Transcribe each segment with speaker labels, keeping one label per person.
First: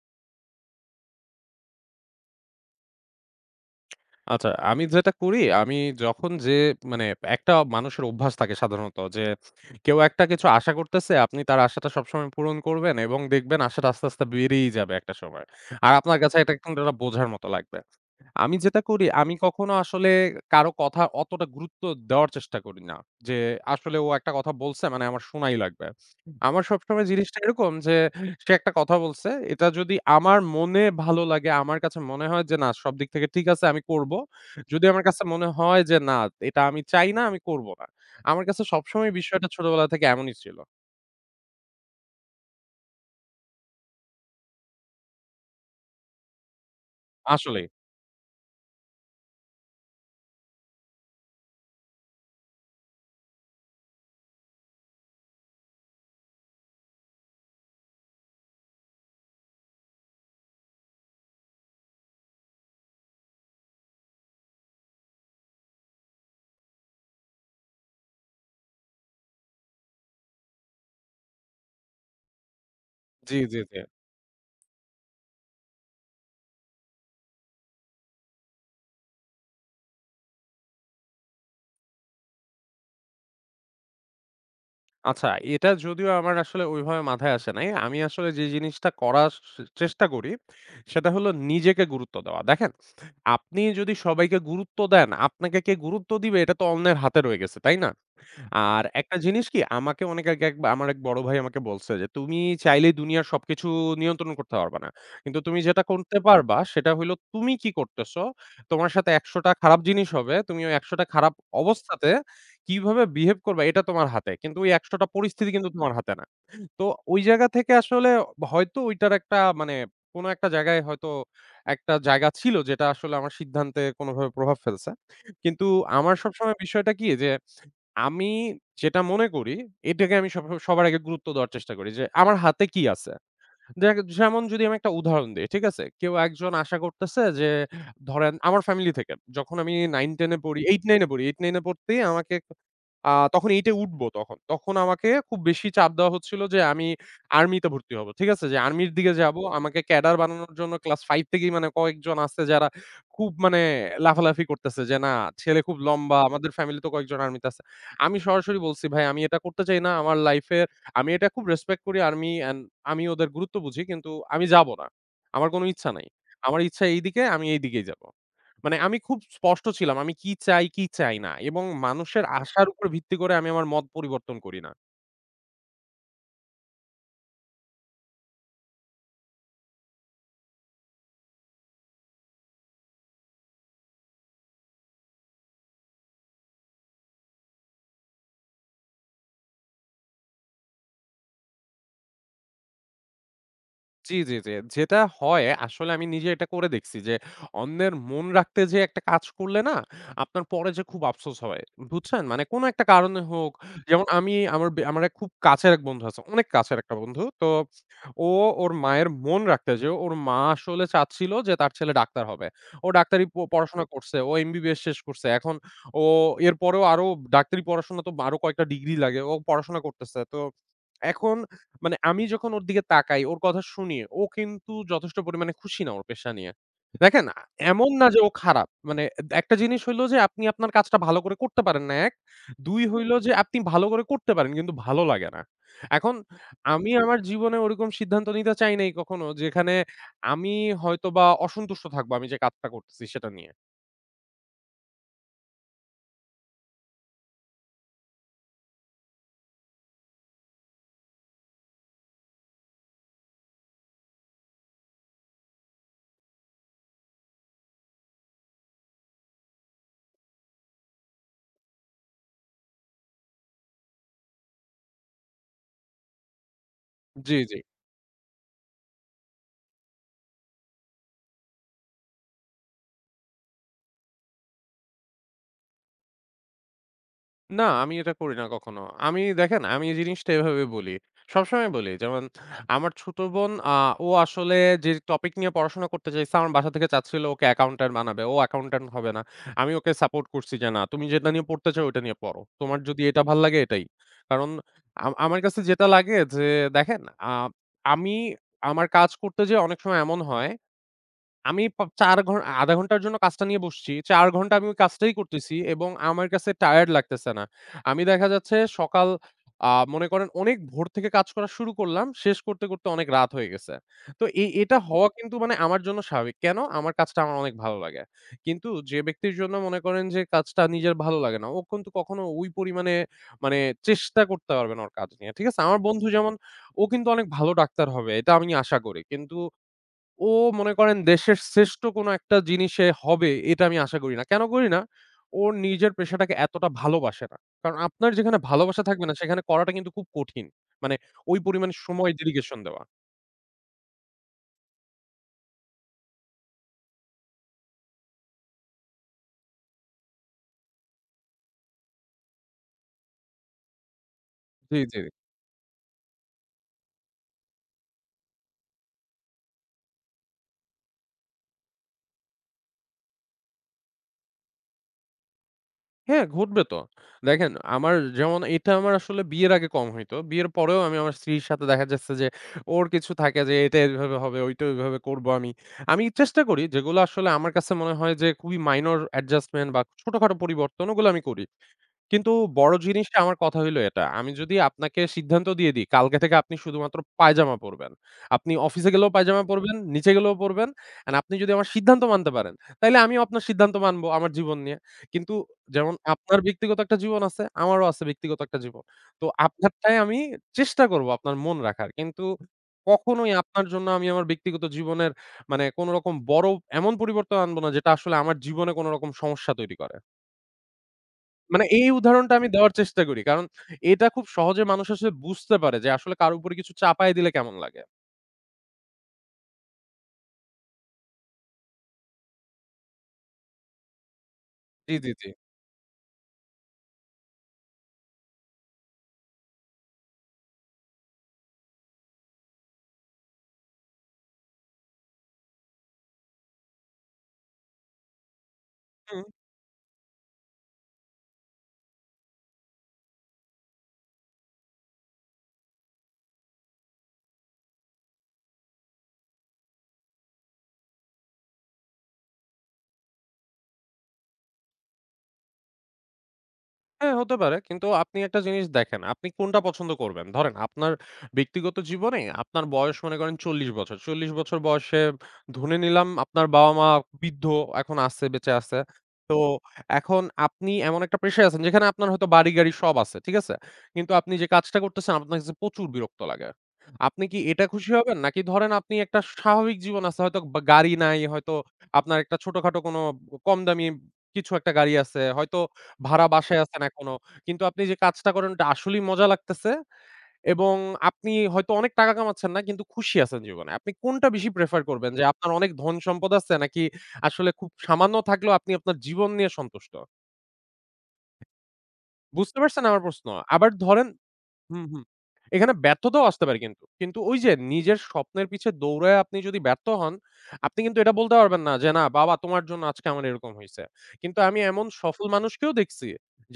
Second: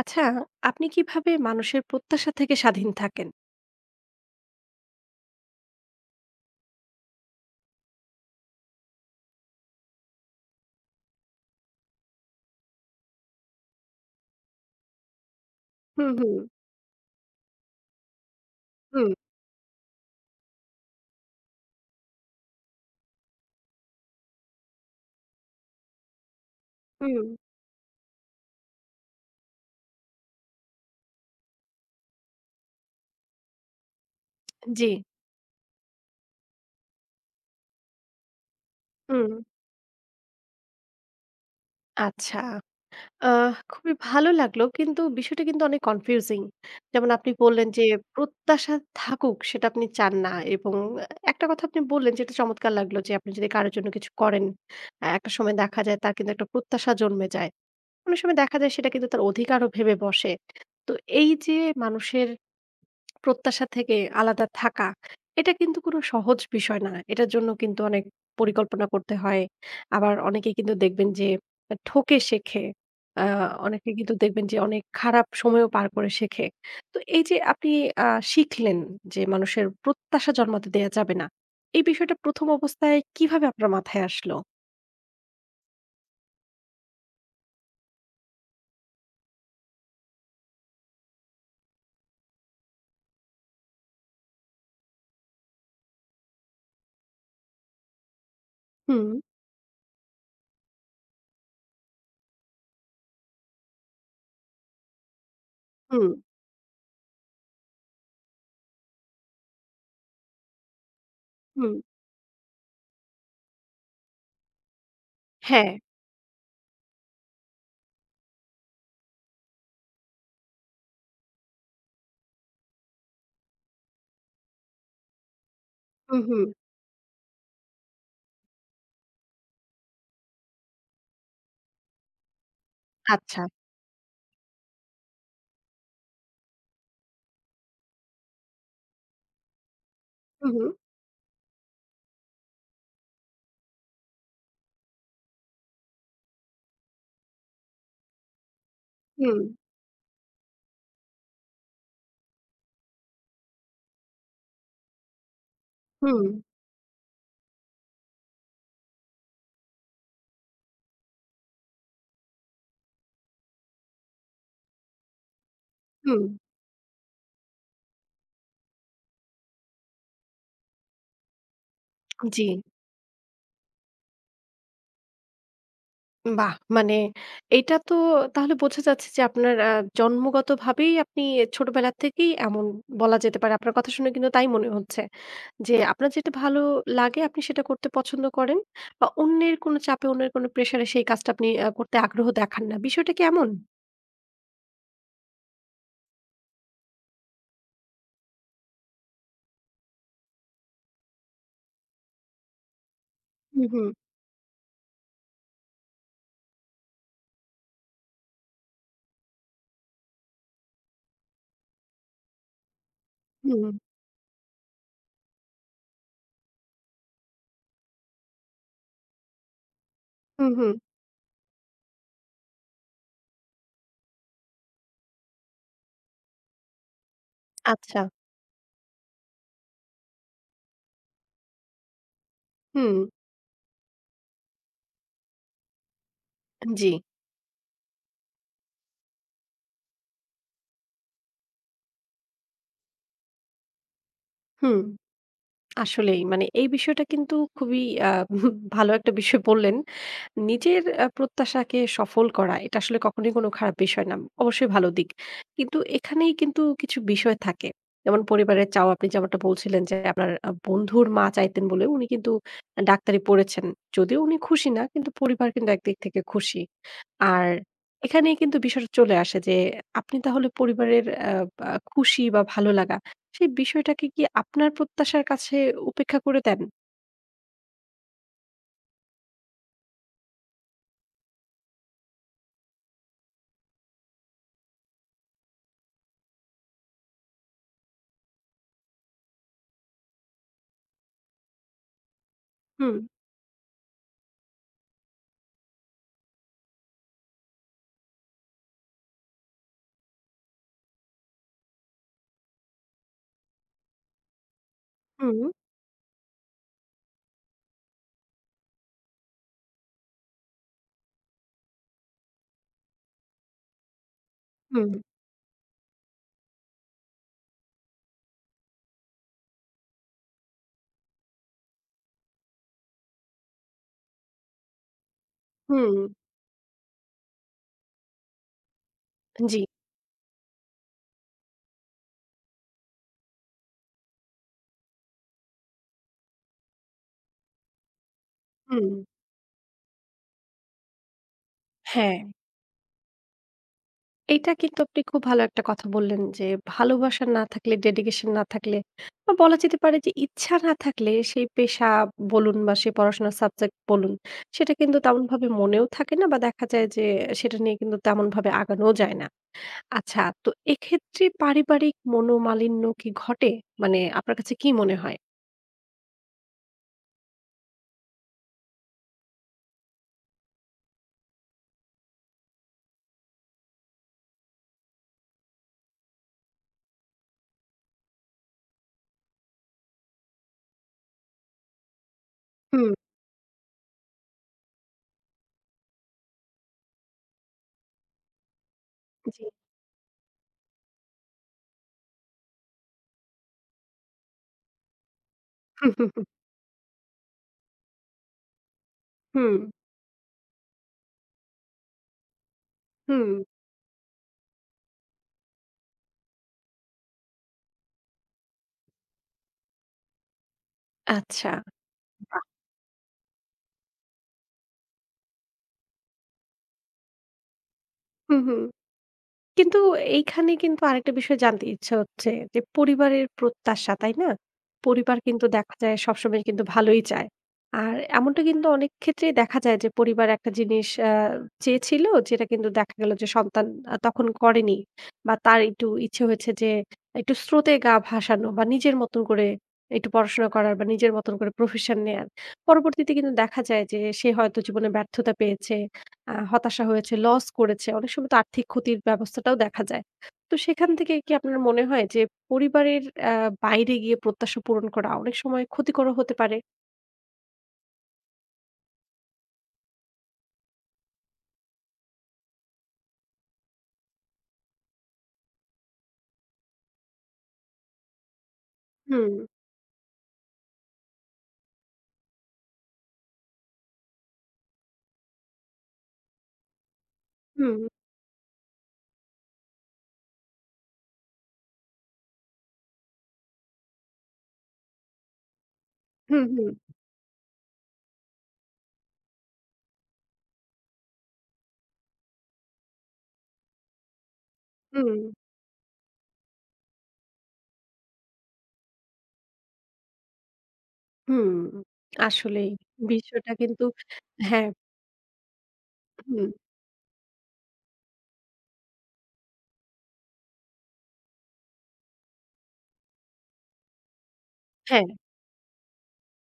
Speaker 1: আচ্ছা, আপনি কিভাবে মানুষের প্রত্যাশা থেকে স্বাধীন থাকেন?
Speaker 2: আচ্ছা, আমি যেটা করি, আমি যখন যে মানে একটা মানুষের অভ্যাস থাকে সাধারণত যে কেউ একটা কিছু আশা করতেছে, আপনি তার আশাটা সবসময় পূরণ করবেন এবং দেখবেন আশাটা আস্তে, আস্তে বেড়েই যাবে একটা সময়। আর
Speaker 1: হুম,
Speaker 2: আপনার কাছে
Speaker 1: হুম,
Speaker 2: এটা কিন্তু একটা বোঝার মতো লাগবে। আমি যেটা করি,
Speaker 1: হুম,
Speaker 2: আমি কখনো আসলে কারো কথা অতটা গুরুত্ব দেওয়ার চেষ্টা করি না। যে আসলে ও একটা কথা বলছে মানে আমার শোনাই লাগবে। আমার সবসময়
Speaker 1: হুম,
Speaker 2: জিনিসটা এরকম যে সে একটা কথা বলছে। এটা যদি আমার মনে ভালো লাগে, আমার কাছে মনে হয় যে না সব দিক থেকে ঠিক আছে আমি করব। যদি
Speaker 1: জি,
Speaker 2: আমার কাছে মনে হয় যে না এটা আমি চাই না, আমি করব না। আমার কাছে সবসময়
Speaker 1: হুম।
Speaker 2: বিষয়টা ছোটবেলা থেকে এমনই ছিল।
Speaker 1: আচ্ছা, খুবই ভালো লাগলো। কিন্তু বিষয়টা কিন্তু অনেক কনফিউজিং। যেমন আপনি
Speaker 2: আসলেই।
Speaker 1: বললেন যে, প্রত্যাশা থাকুক সেটা আপনি চান না এবং একটা কথা আপনি বললেন যেটা চমৎকার লাগলো যে, আপনি যদি কারো জন্য কিছু করেন, একটা সময় দেখা যায় তার কিন্তু একটা প্রত্যাশা জন্মে যায়। অনেক সময় দেখা যায় সেটা কিন্তু তার অধিকারও ভেবে বসে। তো এই যে মানুষের প্রত্যাশা থেকে আলাদা থাকা, এটা কিন্তু কোনো সহজ বিষয় না। এটার জন্য কিন্তু অনেক পরিকল্পনা করতে হয়। আবার অনেকে কিন্তু দেখবেন যে ঠকে শেখে। আ
Speaker 2: জি, জি, জি।
Speaker 1: অনেকে কিন্তু দেখবেন যে অনেক খারাপ সময়ও পার করে শেখে। তো এই যে আপনি আ শিখলেন যে মানুষের প্রত্যাশা জন্মাতে দেয়া যাবে না। এই বিষয়টা ১ম অবস্থায় কিভাবে আপনার মাথায় আসলো?
Speaker 2: আচ্ছা, এটা যদিও আমার আসলে ওইভাবে মাথায় আসে নাই। আমি আসলে যে জিনিসটা করার চেষ্টা করি সেটা হলো নিজেকে গুরুত্ব দেওয়া। দেখেন, আপনি যদি সবাইকে গুরুত্ব দেন, আপনাকে কে গুরুত্ব দিবে এটা তো অন্যের হাতে রয়ে গেছে, তাই না? আর
Speaker 1: হুম,
Speaker 2: একটা জিনিস কি আমাকে অনেক আগে আমার এক বড় ভাই আমাকে বলছে যে, "তুমি চাইলেই দুনিয়ার সবকিছু নিয়ন্ত্রণ করতে পারবা না। কিন্তু তুমি যেটা
Speaker 1: হুম,
Speaker 2: করতে পারবা সেটা হইলো তুমি কি করতেছো? তোমার সাথে ১০০ টা খারাপ জিনিস হবে। তুমি ওই ১০০ টা খারাপ
Speaker 1: হুম।
Speaker 2: অবস্থাতে কিভাবে বিহেভ করবা এটা তোমার হাতে। কিন্তু ওই ১০০ টা পরিস্থিতি কিন্তু
Speaker 1: হ্যাঁ।
Speaker 2: তোমার হাতে না।" তো ওই জায়গা থেকে আসলে হয়তো ওইটার একটা মানে কোন একটা জায়গায় হয়তো একটা জায়গা ছিল যেটা আসলে আমার সিদ্ধান্তে কোনভাবে প্রভাব ফেলছে। কিন্তু আমার
Speaker 1: হুম, হুম।
Speaker 2: সবসময় বিষয়টা কি যে আমি যেটা মনে করি, এটাকে আমি সবার আগে গুরুত্ব দেওয়ার চেষ্টা করি যে, আমার হাতে কি আছে?
Speaker 1: আচ্ছা।
Speaker 2: দেখ, যেমন যদি আমি একটা উদাহরণ দেই, ঠিক আছে? কেউ একজন আশা করতেছে যে ধরেন আমার ফ্যামিলি থেকে। যখন আমি 9-10 এ
Speaker 1: হুম,
Speaker 2: পড়ি
Speaker 1: হুম,
Speaker 2: 8-9 এ পড়ি। 8-9 এ পড়তেই আমাকে, তখন 8 এ উঠবো তখন। তখন আমাকে খুব বেশি চাপ দেওয়া হচ্ছিল যে আমি আর্মিতে ভর্তি হব। ঠিক আছে? যে আর্মির দিকে
Speaker 1: হুম,
Speaker 2: যাবো। আমাকে ক্যাডার বানানোর জন্য ক্লাস 5 থেকেই মানে কয়েকজন আছে যারা খুব মানে লাফালাফি করতেছে যে, "না, ছেলে খুব লম্বা।
Speaker 1: হুম,
Speaker 2: আমাদের ফ্যামিলিতে কয়েকজন আর্মিতে আছে।" আমি সরাসরি বলছি, "ভাই, আমি এটা করতে চাই না। আমার লাইফে আমি এটা খুব রেসপেক্ট করি আর্মি অ্যান্ড আমি ওদের গুরুত্ব বুঝি। কিন্তু আমি যাবো না। আমার কোনো ইচ্ছা নাই।
Speaker 1: হুম।
Speaker 2: আমার ইচ্ছা এইদিকে, আমি এইদিকেই যাবো। মানে আমি খুব স্পষ্ট ছিলাম। আমি কি চাই, কি চাই না এবং মানুষের
Speaker 1: জি।
Speaker 2: আশার উপর ভিত্তি করে আমি আমার মত পরিবর্তন করি না।"
Speaker 1: বাহ! মানে এইটা তো তাহলে বোঝা যাচ্ছে যে আপনার জন্মগতভাবেই আপনি ছোটবেলা থেকেই এমন বলা যেতে পারে। আপনার কথা শুনে কিন্তু তাই মনে হচ্ছে যে আপনার যেটা ভালো লাগে আপনি সেটা করতে পছন্দ করেন বা অন্যের কোনো চাপে, অন্যের কোনো প্রেশারে সেই কাজটা আপনি করতে আগ্রহ দেখান না। বিষয়টা কি এমন?
Speaker 2: জি, জি, জি। যেটা হয় আসলে আমি নিজে এটা করে দেখছি যে অন্যের মন রাখতে যেয়ে একটা কাজ করলে না, আপনার পরে যে খুব আফসোস হয়। বুঝছেন? মানে কোন একটা কারণে হোক।
Speaker 1: হুম, হুম,
Speaker 2: যেমন আমি আমার এক খুব কাছের এক বন্ধু আছে। অনেক কাছের একটা বন্ধু। তো ও ওর মায়ের মন রাখতে যেয়ে, ওর মা আসলে চাচ্ছিল যে তার ছেলে ডাক্তার হবে। ও ডাক্তারি
Speaker 1: হুম,
Speaker 2: পড়াশোনা করছে। ও এমবিবিএস শেষ করছে। এখন ও এরপরেও আরো ডাক্তারি পড়াশোনা তো আরো কয়েকটা ডিগ্রি লাগে। ও পড়াশোনা করতেছে। তো
Speaker 1: হুম, হুম,
Speaker 2: এখন মানে আমি যখন ওর দিকে তাকাই, ওর কথা শুনি, ও কিন্তু যথেষ্ট পরিমাণে খুশি না ওর পেশা নিয়ে। দেখেন, এমন
Speaker 1: আচ্ছা।
Speaker 2: না যে ও খারাপ। মানে একটা জিনিস হইলো যে আপনি আপনার কাজটা ভালো করে করতে পারেন না ১, ২
Speaker 1: হুম,
Speaker 2: হইলো যে আপনি ভালো করে করতে পারেন কিন্তু ভালো লাগে না। এখন
Speaker 1: জি,
Speaker 2: আমি আমার জীবনে ওরকম সিদ্ধান্ত নিতে চাই নাই কখনো যেখানে আমি হয়তোবা অসন্তুষ্ট থাকবো আমি যে কাজটা করতেছি সেটা নিয়ে।
Speaker 1: হুম। আসলেই মানে এই বিষয়টা কিন্তু খুবই আ ভালো একটা বিষয় বললেন। নিজের প্রত্যাশাকে সফল করা এটা আসলে কখনোই কোনো খারাপ বিষয় না। অবশ্যই ভালো দিক। কিন্তু এখানেই কিন্তু কিছু বিষয় থাকে। যেমন পরিবারের চাওয়া আপনি যেমনটা বলছিলেন যে আপনার বন্ধুর মা চাইতেন বলে উনি কিন্তু ডাক্তারি পড়েছেন। যদিও উনি খুশি না কিন্তু পরিবার কিন্তু একদিক থেকে খুশি।
Speaker 2: জি,
Speaker 1: আর
Speaker 2: জি।
Speaker 1: এখানেই কিন্তু বিষয়টা চলে আসে যে আপনি তাহলে পরিবারের আ আ খুশি বা ভালো লাগা সেই বিষয়টাকে কি আপনার প্রত্যাশার কাছে উপেক্ষা করে দেন?
Speaker 2: না, আমি এটা করি না কখনো। আমি দেখেন, আমি এই জিনিসটা এভাবে বলি। সবসময় বলি যেমন আমার ছোট বোন, ও আসলে যে টপিক নিয়ে পড়াশোনা করতে চাইছে, আমার বাসা থেকে চাচ্ছিল ওকে অ্যাকাউন্ট্যান্ট বানাবে। ও অ্যাকাউন্ট্যান্ট হবে না। আমি ওকে সাপোর্ট করছি যে, "না, তুমি যেটা নিয়ে পড়তে চাও ওটা নিয়ে পড়ো। তোমার
Speaker 1: হুম,
Speaker 2: যদি এটা ভাল লাগে এটাই।" কারণ আমার কাছে যেটা লাগে যে দেখেন, আ আমি আমার কাজ করতে যেয়ে অনেক সময় এমন হয় আমি ৪ ০.৫ ঘন্টার জন্য কাজটা নিয়ে বসছি। ৪ ঘন্টা আমি ওই কাজটাই
Speaker 1: হুম,
Speaker 2: করতেছি এবং আমার কাছে টায়ারড লাগতেছে না। আমি দেখা যাচ্ছে সকাল, মনে করেন অনেক ভোর থেকে কাজ করা শুরু করলাম। শেষ করতে, করতে অনেক রাত হয়ে গেছে। তো এটা
Speaker 1: হুম,
Speaker 2: হওয়া কিন্তু মানে আমার জন্য স্বাভাবিক। কেন? আমার কাজটা আমার অনেক ভালো লাগে। কিন্তু যে ব্যক্তির জন্য মনে করেন যে কাজটা নিজের ভালো লাগে না, ও কিন্তু কখনো ওই পরিমাণে মানে চেষ্টা করতে পারবে না ওর কাজ নিয়ে। ঠিক আছে? আমার
Speaker 1: হুম,
Speaker 2: বন্ধু যেমন ও কিন্তু অনেক ভালো ডাক্তার হবে এটা আমি আশা করি। কিন্তু
Speaker 1: জি,
Speaker 2: ও মনে করেন দেশের শ্রেষ্ঠ কোনো একটা জিনিসে হবে এটা আমি আশা করি না। কেন করি না? ও নিজের পেশাটাকে এতটা ভালোবাসে না। কারণ আপনার যেখানে ভালোবাসা
Speaker 1: হুম,
Speaker 2: থাকবে না সেখানে করাটা কিন্তু খুব কঠিন। মানে ওই পরিমাণে সময়
Speaker 1: হ্যাঁ।
Speaker 2: ডেডিকেশন দেওয়া।
Speaker 1: এইটা কিন্তু আপনি খুব ভালো একটা কথা বললেন যে ভালোবাসা না থাকলে, ডেডিকেশন না থাকলে বা বলা যেতে পারে যে ইচ্ছা না থাকলে সেই পেশা বলুন বা সেই পড়াশোনার সাবজেক্ট বলুন, সেটা
Speaker 2: জি,
Speaker 1: কিন্তু
Speaker 2: জি।
Speaker 1: তেমনভাবে মনেও থাকে না বা দেখা যায় যে সেটা নিয়ে কিন্তু তেমনভাবে আগানোও যায় না। আচ্ছা, তো এক্ষেত্রে পারিবারিক মনোমালিন্য কি ঘটে? মানে আপনার কাছে কি মনে হয়?
Speaker 2: হ্যাঁ, ঘটবে তো। দেখেন, আমার যেমন এটা আমার আসলে বিয়ের আগে কম হইতো। বিয়ের পরেও আমি আমার স্ত্রীর সাথে দেখা যাচ্ছে যে ওর কিছু থাকে যে এটা এভাবে হবে, ওইটা ওইভাবে করব আমি। আমি চেষ্টা করি, যেগুলো আসলে আমার কাছে মনে হয় যে খুবই মাইনর অ্যাডজাস্টমেন্ট বা ছোটখাটো পরিবর্তন ওগুলো আমি করি। কিন্তু বড়
Speaker 1: হুম,
Speaker 2: জিনিসটা আমার কথা হইলো এটা। আমি যদি আপনাকে সিদ্ধান্ত দিয়ে দিই, কালকে থেকে আপনি শুধুমাত্র পায়জামা পরবেন। আপনি অফিসে গেলেও পায়জামা
Speaker 1: জি।
Speaker 2: পরবেন, নিচে গেলেও পরবেন। অ্যান্ড আপনি যদি আমার সিদ্ধান্ত মানতে পারেন, তাইলে আমিও আপনার সিদ্ধান্ত মানবো আমার জীবন নিয়ে। কিন্তু
Speaker 1: হুম,
Speaker 2: যেমন
Speaker 1: হুম,
Speaker 2: আপনার ব্যক্তিগত একটা জীবন আছে, আমারও আছে ব্যক্তিগত একটা জীবন। তো
Speaker 1: হুম,
Speaker 2: আপনারটাই আমি চেষ্টা করব আপনার মন রাখার। কিন্তু
Speaker 1: হুম,
Speaker 2: কখনোই
Speaker 1: হুম।
Speaker 2: আপনার জন্য আমি আমার ব্যক্তিগত জীবনের মানে কোন রকম বড় এমন পরিবর্তন আনবো না, যেটা আসলে আমার জীবনে কোন রকম সমস্যা তৈরি করে।
Speaker 1: আচ্ছা।
Speaker 2: মানে এই উদাহরণটা
Speaker 1: বাহ!
Speaker 2: আমি দেওয়ার চেষ্টা করি। কারণ এটা খুব সহজে মানুষ আসলে বুঝতে পারে যে আসলে কারো উপরে কিছু চাপায় দিলে কেমন লাগে।
Speaker 1: হুম, হুম। কিন্তু এইখানে কিন্তু আরেকটা বিষয় জানতে ইচ্ছা হচ্ছে যে পরিবারের প্রত্যাশা, তাই না?
Speaker 2: জি, জি,
Speaker 1: পরিবার
Speaker 2: জি।
Speaker 1: কিন্তু দেখা যায় সবসময় কিন্তু ভালোই চায়। আর এমনটা কিন্তু অনেক ক্ষেত্রেই দেখা যায় যে পরিবার একটা জিনিস চেয়েছিল যেটা কিন্তু দেখা গেল যে সন্তান তখন করেনি। বা তার একটু ইচ্ছে হয়েছে যে একটু স্রোতে গা ভাসানো বা নিজের
Speaker 2: হুম।
Speaker 1: মতন করে একটু পড়াশোনা করার বা নিজের মতন করে প্রফেশন নেয়ার। পরবর্তীতে কিন্তু দেখা যায় যে সে হয়তো জীবনে ব্যর্থতা পেয়েছে, হতাশা হয়েছে, লস করেছে। অনেক সময় তো আর্থিক ক্ষতির ব্যবস্থাটাও দেখা যায়। তো সেখান থেকে কি আপনার মনে হয় যে পরিবারের আ বাইরে গিয়ে প্রত্যাশা পূরণ করা অনেক সময় ক্ষতিকরও হতে পারে?
Speaker 2: হ্যাঁ, হতে পারে। কিন্তু আপনি একটা জিনিস দেখেন, আপনি কোনটা পছন্দ করবেন? ধরেন আপনার ব্যক্তিগত জীবনে আপনার বয়স মনে করেন ৪০ বছর। ৪০ বছর বয়সে ধরে নিলাম আপনার বাবা-মা বৃদ্ধ এখন আছে, বেঁচে আছে।
Speaker 1: হুম,
Speaker 2: এখন আপনি এমন একটা প্রেশারে আছেন যেখানে আপনার হয়তো বাড়ি-গাড়ি সব আছে। ঠিক আছে? কিন্তু আপনি যে কাজটা করতেছেন আপনার কাছে প্রচুর বিরক্ত লাগে। আপনি কি এটা
Speaker 1: হুম,
Speaker 2: খুশি হবেন? নাকি ধরেন, আপনি একটা স্বাভাবিক জীবন আছে, হয়তো বা গাড়ি নাই, হয়তো আপনার একটা ছোটখাটো কোনো কম দামি কিছু একটা গাড়ি আছে। হয়তো ভাড়া
Speaker 1: হুম,
Speaker 2: বাসায়
Speaker 1: হুম,
Speaker 2: আছেন এখনো। কিন্তু আপনি যে কাজটা করেন ওটা আসলেই মজা লাগতেছে এবং আপনি হয়তো অনেক টাকা কামাচ্ছেন না কিন্তু খুশি আছেন জীবনে। আপনি কোনটা বেশি প্রেফার করবেন,
Speaker 1: হুম।
Speaker 2: যে আপনার অনেক ধন সম্পদ আছে নাকি আসলে খুব সামান্য থাকলেও আপনি আপনার জীবন নিয়ে সন্তুষ্ট?
Speaker 1: হুম,
Speaker 2: বুঝতে
Speaker 1: আসলেই
Speaker 2: পারছেন আমার প্রশ্ন?
Speaker 1: বিশ্বটা
Speaker 2: আবার
Speaker 1: কিন্তু
Speaker 2: ধরেন,
Speaker 1: হ্যাঁ,
Speaker 2: হুম, হুম। এখানে ব্যর্থতাও আসতে
Speaker 1: হুম,
Speaker 2: পারে কিন্তু। কিন্তু ওই যে নিজের স্বপ্নের পিছে দৌড়ায় আপনি যদি ব্যর্থ হন, আপনি কিন্তু এটা বলতে পারবেন না যে, "না বাবা তোমার জন্য আজকে আমার এরকম হইছে।" কিন্তু আমি এমন
Speaker 1: হ্যাঁ,
Speaker 2: সফল মানুষকেও দেখছি,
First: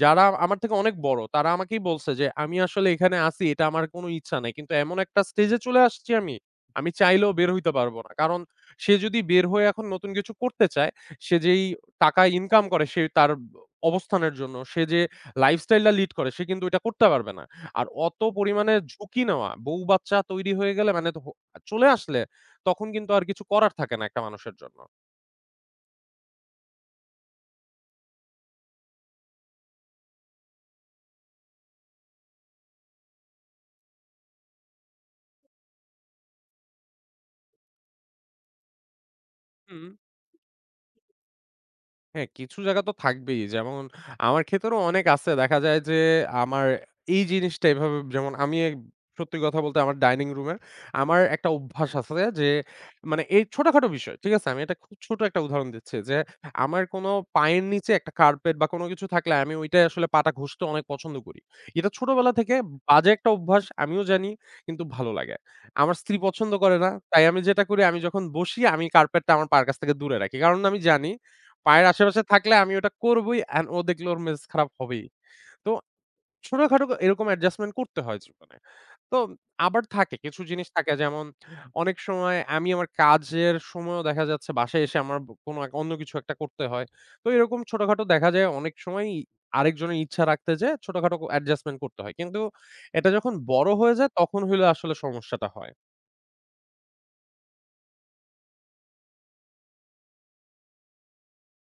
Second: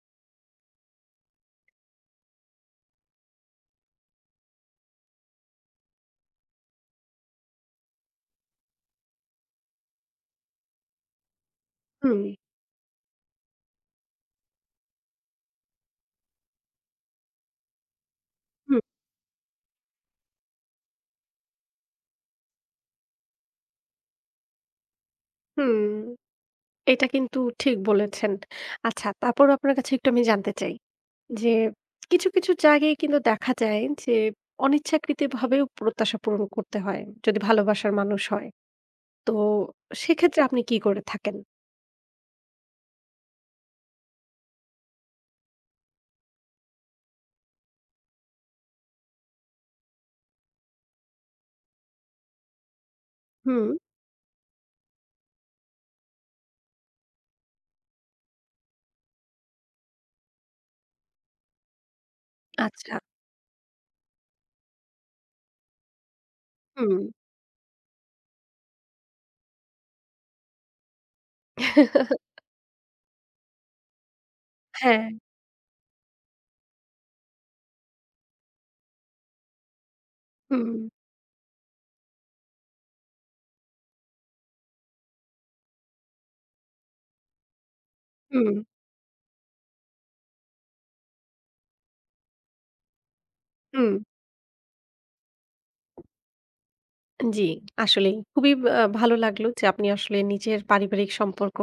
Speaker 2: যারা আমার থেকে অনেক বড়। তারা আমাকেই বলছে যে, "আমি আসলে এখানে আছি এটা আমার কোনো ইচ্ছা নাই। কিন্তু এমন একটা স্টেজে চলে আসছি আমি, আমি চাইলেও বের হইতে পারব না।" কারণ সে যদি বের হয়ে এখন নতুন কিছু করতে চায়, সে যেই
Speaker 1: হুম,
Speaker 2: টাকা ইনকাম করে, সে তার অবস্থানের জন্য, সে যে লাইফস্টাইলটা লিড করে সে কিন্তু এটা করতে পারবে না। আর অত পরিমাণে
Speaker 1: হুম,
Speaker 2: ঝুঁকি নেওয়া, বউ-বাচ্চা তৈরি হয়ে গেলে মানে তো চলে আসলে তখন কিন্তু আর কিছু করার থাকে না একটা মানুষের জন্য।
Speaker 1: হুম, এটা কিন্তু ঠিক বলেছেন। আচ্ছা তারপরও আপনার কাছে একটু আমি জানতে চাই যে কিছু, কিছু জায়গায় কিন্তু দেখা যায় যে অনিচ্ছাকৃতভাবেও প্রত্যাশা পূরণ করতে হয় যদি ভালোবাসার মানুষ হয়। তো
Speaker 2: হুম।
Speaker 1: সেক্ষেত্রে আপনি কি করে থাকেন?
Speaker 2: হ্যাঁ, কিছু জায়গা তো থাকবেই। যেমন আমার ক্ষেত্রেও অনেক আছে। দেখা যায় যে আমার এই জিনিসটা এভাবে যেমন আমি এক সত্যি কথা বলতে আমার ডাইনিং রুমের আমার একটা অভ্যাস আছে যে মানে এই
Speaker 1: হুম,
Speaker 2: ছোটখাটো বিষয়, ঠিক আছে? আমি একটা খুব ছোট একটা উদাহরণ দিচ্ছি যে আমার কোনো পায়ের নিচে একটা কার্পেট বা কোনো কিছু থাকলে আমি ওইটায় আসলে পাটা ঘষতে অনেক পছন্দ করি। এটা ছোটবেলা থেকে
Speaker 1: আচ্ছা,
Speaker 2: বাজে একটা অভ্যাস আমিও জানি কিন্তু ভালো লাগে। আমার স্ত্রী পছন্দ করে না।
Speaker 1: হুম,
Speaker 2: তাই আমি যেটা করি আমি যখন বসি আমি কার্পেটটা আমার পায়ের কাছ থেকে দূরে রাখি। কারণ আমি জানি পায়ের আশেপাশে থাকলে আমি ওটা করবই অ্যান্ড ও দেখলে ওর মেজাজ খারাপ
Speaker 1: হ্যাঁ,
Speaker 2: হবেই। তো ছোটখাটো এরকম অ্যাডজাস্টমেন্ট করতে হয় জীবনে। তো আবার থাকে কিছু জিনিস
Speaker 1: হুম,
Speaker 2: থাকে যেমন অনেক সময় আমি আমার কাজের সময়ও দেখা যাচ্ছে বাসায় এসে আমার কোনো এক অন্য কিছু একটা করতে হয়। তো এরকম ছোটখাটো দেখা যায়
Speaker 1: হুম,
Speaker 2: অনেক সময়ই আরেকজনের ইচ্ছা রাখতে যেয়ে ছোটখাটো অ্যাডজাস্টমেন্ট করতে হয়। কিন্তু এটা যখন বড়
Speaker 1: হুম।
Speaker 2: হয়ে যায় তখন হইলে আসলে সমস্যাটা হয়।
Speaker 1: জি, আসলেই। খুবই ভালো লাগলো যে আপনি আসলে নিজের পারিবারিক সম্পর্ক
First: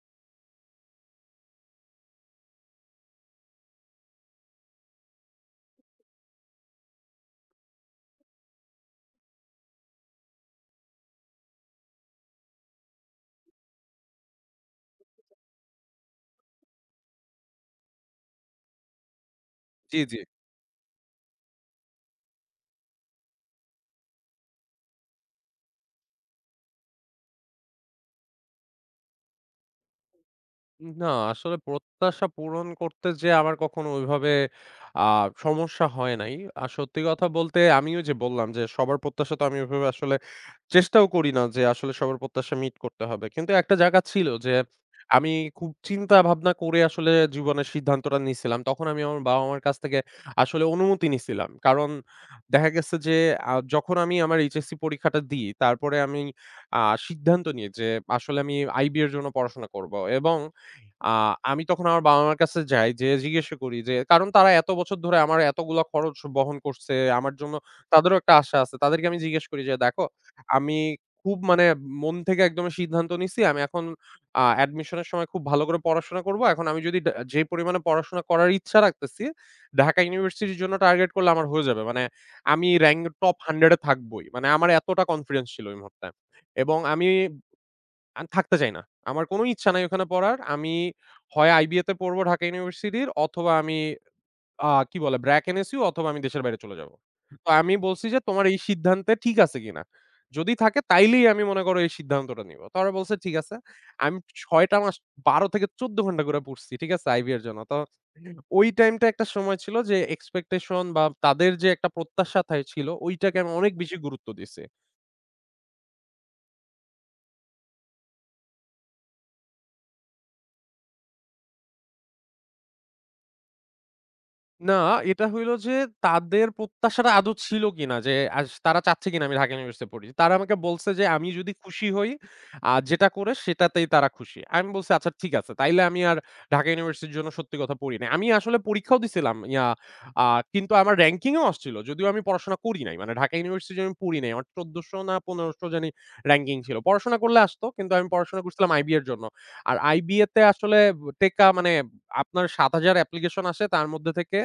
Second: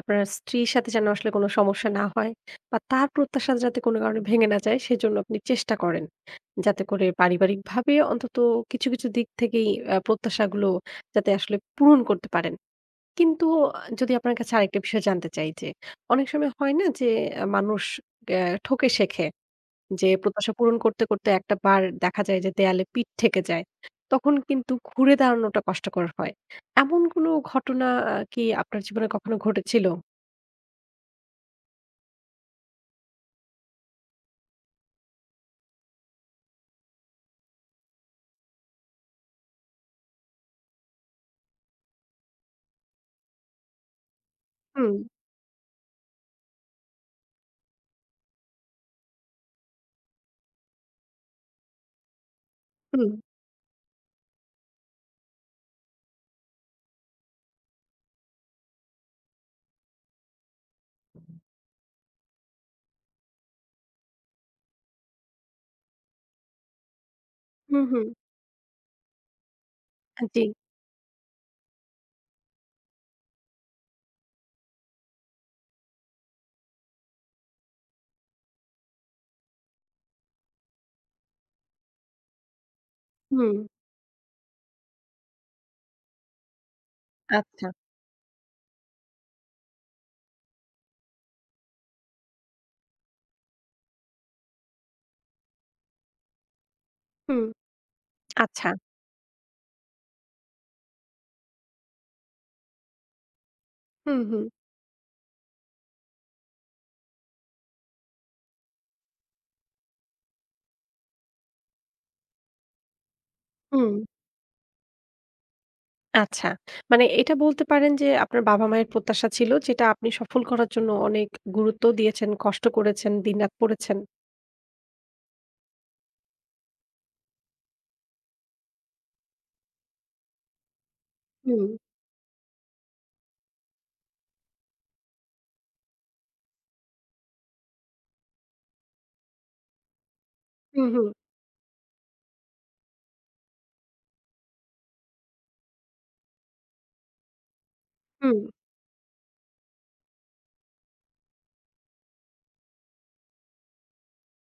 Speaker 1: আপনার স্ত্রীর সাথে যেন আসলে কোনো সমস্যা না হয় বা তার প্রত্যাশা যাতে কোনো কারণে ভেঙে না যায় সেজন্য আপনি চেষ্টা করেন। যাতে করে পারিবারিকভাবে অন্তত কিছু, কিছু দিক থেকেই প্রত্যাশাগুলো যাতে আসলে পূরণ করতে পারেন। কিন্তু আহ, যদি আপনার কাছে আরেকটা বিষয় জানতে চাই যে অনেক সময় হয় না যে মানুষ আ ঠকে শেখে।
Speaker 2: জি,
Speaker 1: যে
Speaker 2: জি।
Speaker 1: প্রত্যাশা পূরণ করতে, করতে একটা বার দেখা যায় যে দেয়ালে পিঠ ঠেকে যায়। তখন কিন্তু ঘুরে দাঁড়ানোটা কষ্টকর হয়। এমন কোনো ঘটনা কি আপনার জীবনে কখনো ঘটেছিল?
Speaker 2: না, আসলে প্রত্যাশা পূরণ করতে যেয়ে আমার কখনো ওইভাবে আ সমস্যা হয় নাই। আর সত্যি কথা বলতে আমিও যে বললাম যে সবার প্রত্যাশা তো আমি ওইভাবে আসলে চেষ্টাও করি না যে আসলে সবার প্রত্যাশা মিট করতে হবে। কিন্তু একটা জায়গা ছিল যে
Speaker 1: হুম,
Speaker 2: আমি খুব চিন্তা ভাবনা করে আসলে জীবনের সিদ্ধান্তটা নিছিলাম। তখন আমি আমার বাবা-মার কাছ থেকে আসলে অনুমতি নিছিলাম। কারণ দেখা গেছে
Speaker 1: হুম,
Speaker 2: যে যখন আমি আমার এইচএসসি পরীক্ষাটা দিই তারপরে আমি আ সিদ্ধান্ত নিই যে আসলে আমি আইবি এর জন্য পড়াশোনা করব এবং আ আমি তখন আমার বাবা-মার কাছে যাই, যেয়ে জিজ্ঞাসা করি যে কারণ তারা এত বছর ধরে আমার এতগুলা খরচ বহন করছে। আমার জন্য
Speaker 1: হুম, হুম।
Speaker 2: তাদেরও একটা আশা আছে। তাদেরকে আমি জিজ্ঞেস করি যে, "দেখো,
Speaker 1: জি,
Speaker 2: আমি খুব মানে মন থেকে একদম সিদ্ধান্ত নিছি। আমি এখন অ্যাডমিশন এর সময় খুব ভালো করে পড়াশোনা করব। এখন আমি যদি যে পরিমাণে পড়াশোনা করার ইচ্ছা রাখতেছি, ঢাকা ইউনিভার্সিটির জন্য টার্গেট করলে আমার হয়ে যাবে। মানে আমি র‍্যাংক টপ 100
Speaker 1: হুম,
Speaker 2: এ থাকবোই।" মানে আমার এতটা কনফিডেন্স ছিল ওই মুহূর্তে। এবং আমি
Speaker 1: আচ্ছা,
Speaker 2: আমি থাকতে চাই না। আমার কোনো ইচ্ছা নাই ওখানে পড়ার। আমি হয় আইবিএ তে পড়বো ঢাকা ইউনিভার্সিটির, অথবা আমি কি বলে ব্র্যাক এনএসইউ অথবা আমি দেশের বাইরে চলে যাবো।
Speaker 1: হুম,
Speaker 2: তো আমি বলছি যে, "তোমার এই
Speaker 1: আচ্ছা,
Speaker 2: সিদ্ধান্তে ঠিক আছে কিনা? যদি থাকে তাইলেই আমি মনে করো এই সিদ্ধান্তটা নিবো।" তো ওরা বলছে, "ঠিক আছে।" আমি
Speaker 1: হুম, হুম,
Speaker 2: ৬ টা মাস 12 থেকে ১৪ ঘন্টা করে পড়ছি। ঠিক আছে? আইবি এর জন্য। তো ওই টাইমটা একটা সময় ছিল যে এক্সপেকটেশন বা তাদের যে একটা প্রত্যাশা ছিল ওইটাকে আমি অনেক
Speaker 1: হুম,
Speaker 2: বেশি গুরুত্ব দিছি।
Speaker 1: আচ্ছা। মানে এটা বলতে পারেন যে আপনার বাবা-মায়ের প্রত্যাশা ছিল যেটা আপনি সফল করার জন্য অনেক গুরুত্ব দিয়েছেন, কষ্ট করেছেন, দিনরাত পড়েছেন।
Speaker 2: না, এটা হইলো যে তাদের প্রত্যাশাটা আদৌ ছিল কিনা? যে তারা চাচ্ছে কিনা আমি ঢাকা ইউনিভার্সিটিতে পড়ি। তারা আমাকে বলছে যে আমি যদি
Speaker 1: হুম,
Speaker 2: খুশি হই, যেটা করে সেটাতেই তারা খুশি। আমি বলছি আচ্ছা ঠিক আছে। তাইলে আমি আর ঢাকা ইউনিভার্সিটির জন্য সত্যি কথা পড়ি নাই। আমি আসলে পরীক্ষাও দিছিলাম ইয়া আ কিন্তু
Speaker 1: হুম,
Speaker 2: আমার
Speaker 1: হুম,
Speaker 2: র‍্যাংকিং এও আসছিল। যদিও আমি পড়াশোনা করি নাই। মানে ঢাকা ইউনিভার্সিটির জন্য আমি পড়ি নাই। আমার ১৪০০ না ১৫০০ জানি র‍্যাংকিং ছিল। পড়াশোনা করলে আসতো। কিন্তু আমি
Speaker 1: হুম,
Speaker 2: পড়াশোনা করছিলাম আইবি এর জন্য। আর আইবি এতে আসলে টেকা মানে আপনার ৭,০০০ অ্যাপ্লিকেশন আসে। তার মধ্যে থেকে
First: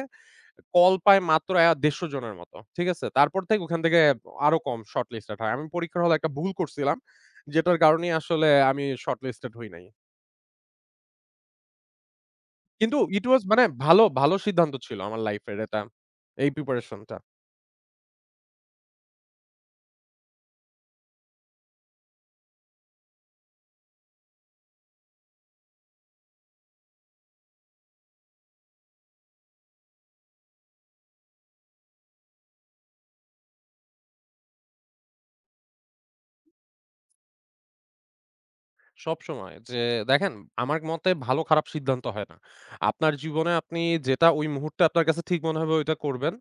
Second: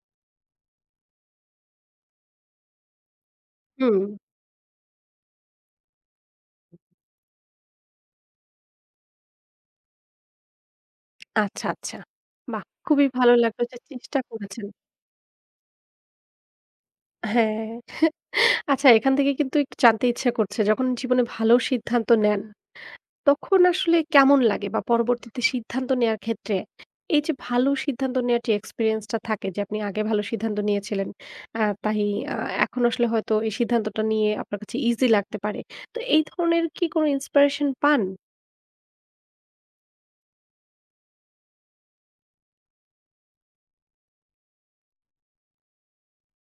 Speaker 2: কল পায় মাত্র ১৫০ জনের মতো। ঠিক আছে? তারপর থেকে ওখান থেকে
Speaker 1: হুম।
Speaker 2: আরো কম শর্ট লিস্টেড হয়। আমি পরীক্ষার হলে একটা ভুল করছিলাম। যেটার কারণেই আসলে আমি শর্ট লিস্টেড হই নাই।
Speaker 1: আচ্ছা, আচ্ছা। বাহ!
Speaker 2: কিন্তু
Speaker 1: খুবই
Speaker 2: ইট
Speaker 1: ভালো
Speaker 2: ওয়াজ
Speaker 1: লাগলো
Speaker 2: মানে
Speaker 1: যে
Speaker 2: ভালো,
Speaker 1: চেষ্টা
Speaker 2: ভালো
Speaker 1: করেছেন।
Speaker 2: সিদ্ধান্ত ছিল আমার লাইফ এর এটা। এই প্রিপারেশনটা।
Speaker 1: হ্যাঁ। আচ্ছা এখান থেকে কিন্তু একটু জানতে ইচ্ছে করছে যখন জীবনে ভালো সিদ্ধান্ত নেন, তখন আসলে কেমন লাগে? বা পরবর্তীতে সিদ্ধান্ত নেয়ার ক্ষেত্রে এই যে ভালো সিদ্ধান্ত নেওয়ার যে এক্সপেরিয়েন্স টা থাকে যে আপনি আগে ভালো সিদ্ধান্ত নিয়েছিলেন, তাই আ এখন আসলে হয়তো এই সিদ্ধান্তটা নিয়ে আপনার কাছে ইজি লাগতে পারে। তো এই ধরনের কি কোনো ইন্সপিরেশন পান?
Speaker 2: সবসময় যে দেখেন, আমার মতে ভালো খারাপ সিদ্ধান্ত হয় না। আপনার জীবনে আপনি যেটা ওই মুহূর্তে আপনার কাছে ঠিক মনে হবে ওইটা করবেন।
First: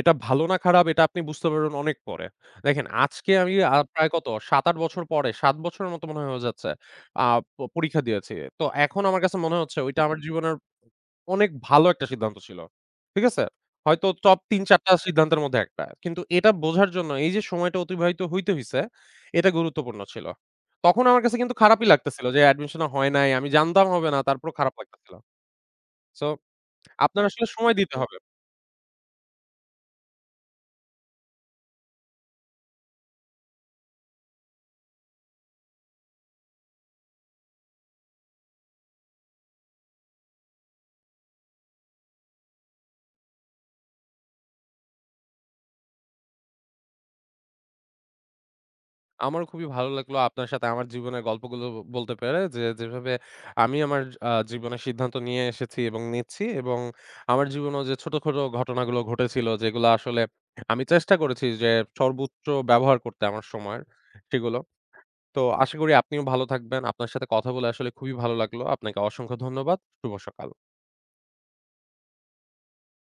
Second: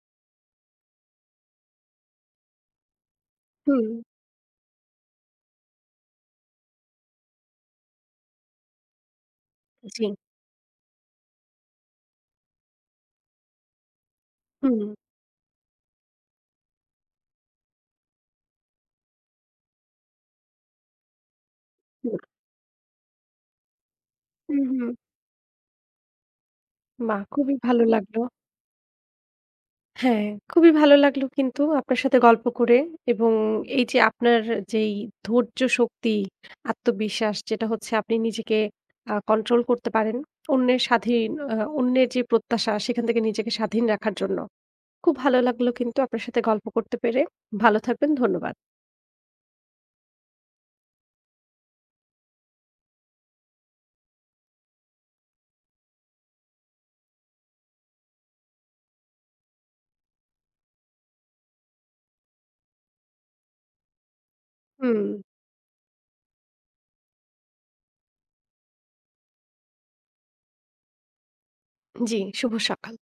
Speaker 2: এটা ভালো না খারাপ এটা আপনি বুঝতে পারবেন অনেক পরে। দেখেন আজকে আমি
Speaker 1: হুম,
Speaker 2: প্রায় কত ৭-৮ বছর পরে, ৭ বছরের মতো মনে হয় হয়ে যাচ্ছে। আ প পরীক্ষা দিয়েছি। তো এখন আমার কাছে মনে হচ্ছে ওইটা
Speaker 1: জি।
Speaker 2: আমার জীবনের অনেক ভালো একটা সিদ্ধান্ত ছিল। ঠিক আছে? হয়তো টপ ৩-৪
Speaker 1: হুম,
Speaker 2: টা সিদ্ধান্তের মধ্যে একটা। কিন্তু এটা বোঝার জন্য এই যে সময়টা অতিবাহিত হইতে হইছে, এটা গুরুত্বপূর্ণ ছিল। তখন আমার কাছে কিন্তু খারাপই
Speaker 1: হুম,
Speaker 2: লাগতেছিল যে অ্যাডমিশন হয় নাই। আমি জানতাম হবে না, তারপরেও
Speaker 1: হুম,
Speaker 2: খারাপ
Speaker 1: হুম।
Speaker 2: লাগতেছিল। সো
Speaker 1: বাহ!
Speaker 2: আপনার আসলে
Speaker 1: খুবই
Speaker 2: সময়
Speaker 1: ভালো
Speaker 2: দিতে হবে।
Speaker 1: লাগলো। হ্যাঁ, খুবই ভালো লাগলো কিন্তু আপনার সাথে গল্প করে এবং এই যে আপনার যেই ধৈর্য শক্তি, আত্মবিশ্বাস যেটা হচ্ছে আপনি নিজেকে কন্ট্রোল করতে পারেন। অন্যের স্বাধীন অন্যের যে প্রত্যাশা সেখান থেকে নিজেকে স্বাধীন রাখার জন্য। খুব ভালো লাগলো কিন্তু আপনার সাথে গল্প করতে পেরে। ভালো থাকবেন, ধন্যবাদ।
Speaker 2: আমারও খুবই ভালো লাগলো আপনার সাথে আমার জীবনের গল্পগুলো বলতে পেরে যে, যেভাবে আমি আমার জীবনের সিদ্ধান্ত নিয়ে এসেছি এবং নিচ্ছি এবং আমার জীবনেও যে ছোটখাটো ঘটনাগুলো ঘটেছিল যেগুলো আসলে আমি চেষ্টা করেছি যে সর্বোচ্চ ব্যবহার করতে আমার সময়ের সেগুলো।
Speaker 1: হুম,
Speaker 2: তো আশা করি আপনিও ভালো থাকবেন। আপনার সাথে কথা বলে আসলে খুবই ভালো লাগলো। আপনাকে অসংখ্য ধন্যবাদ। শুভ সকাল।
Speaker 1: জি, শুভ সকাল।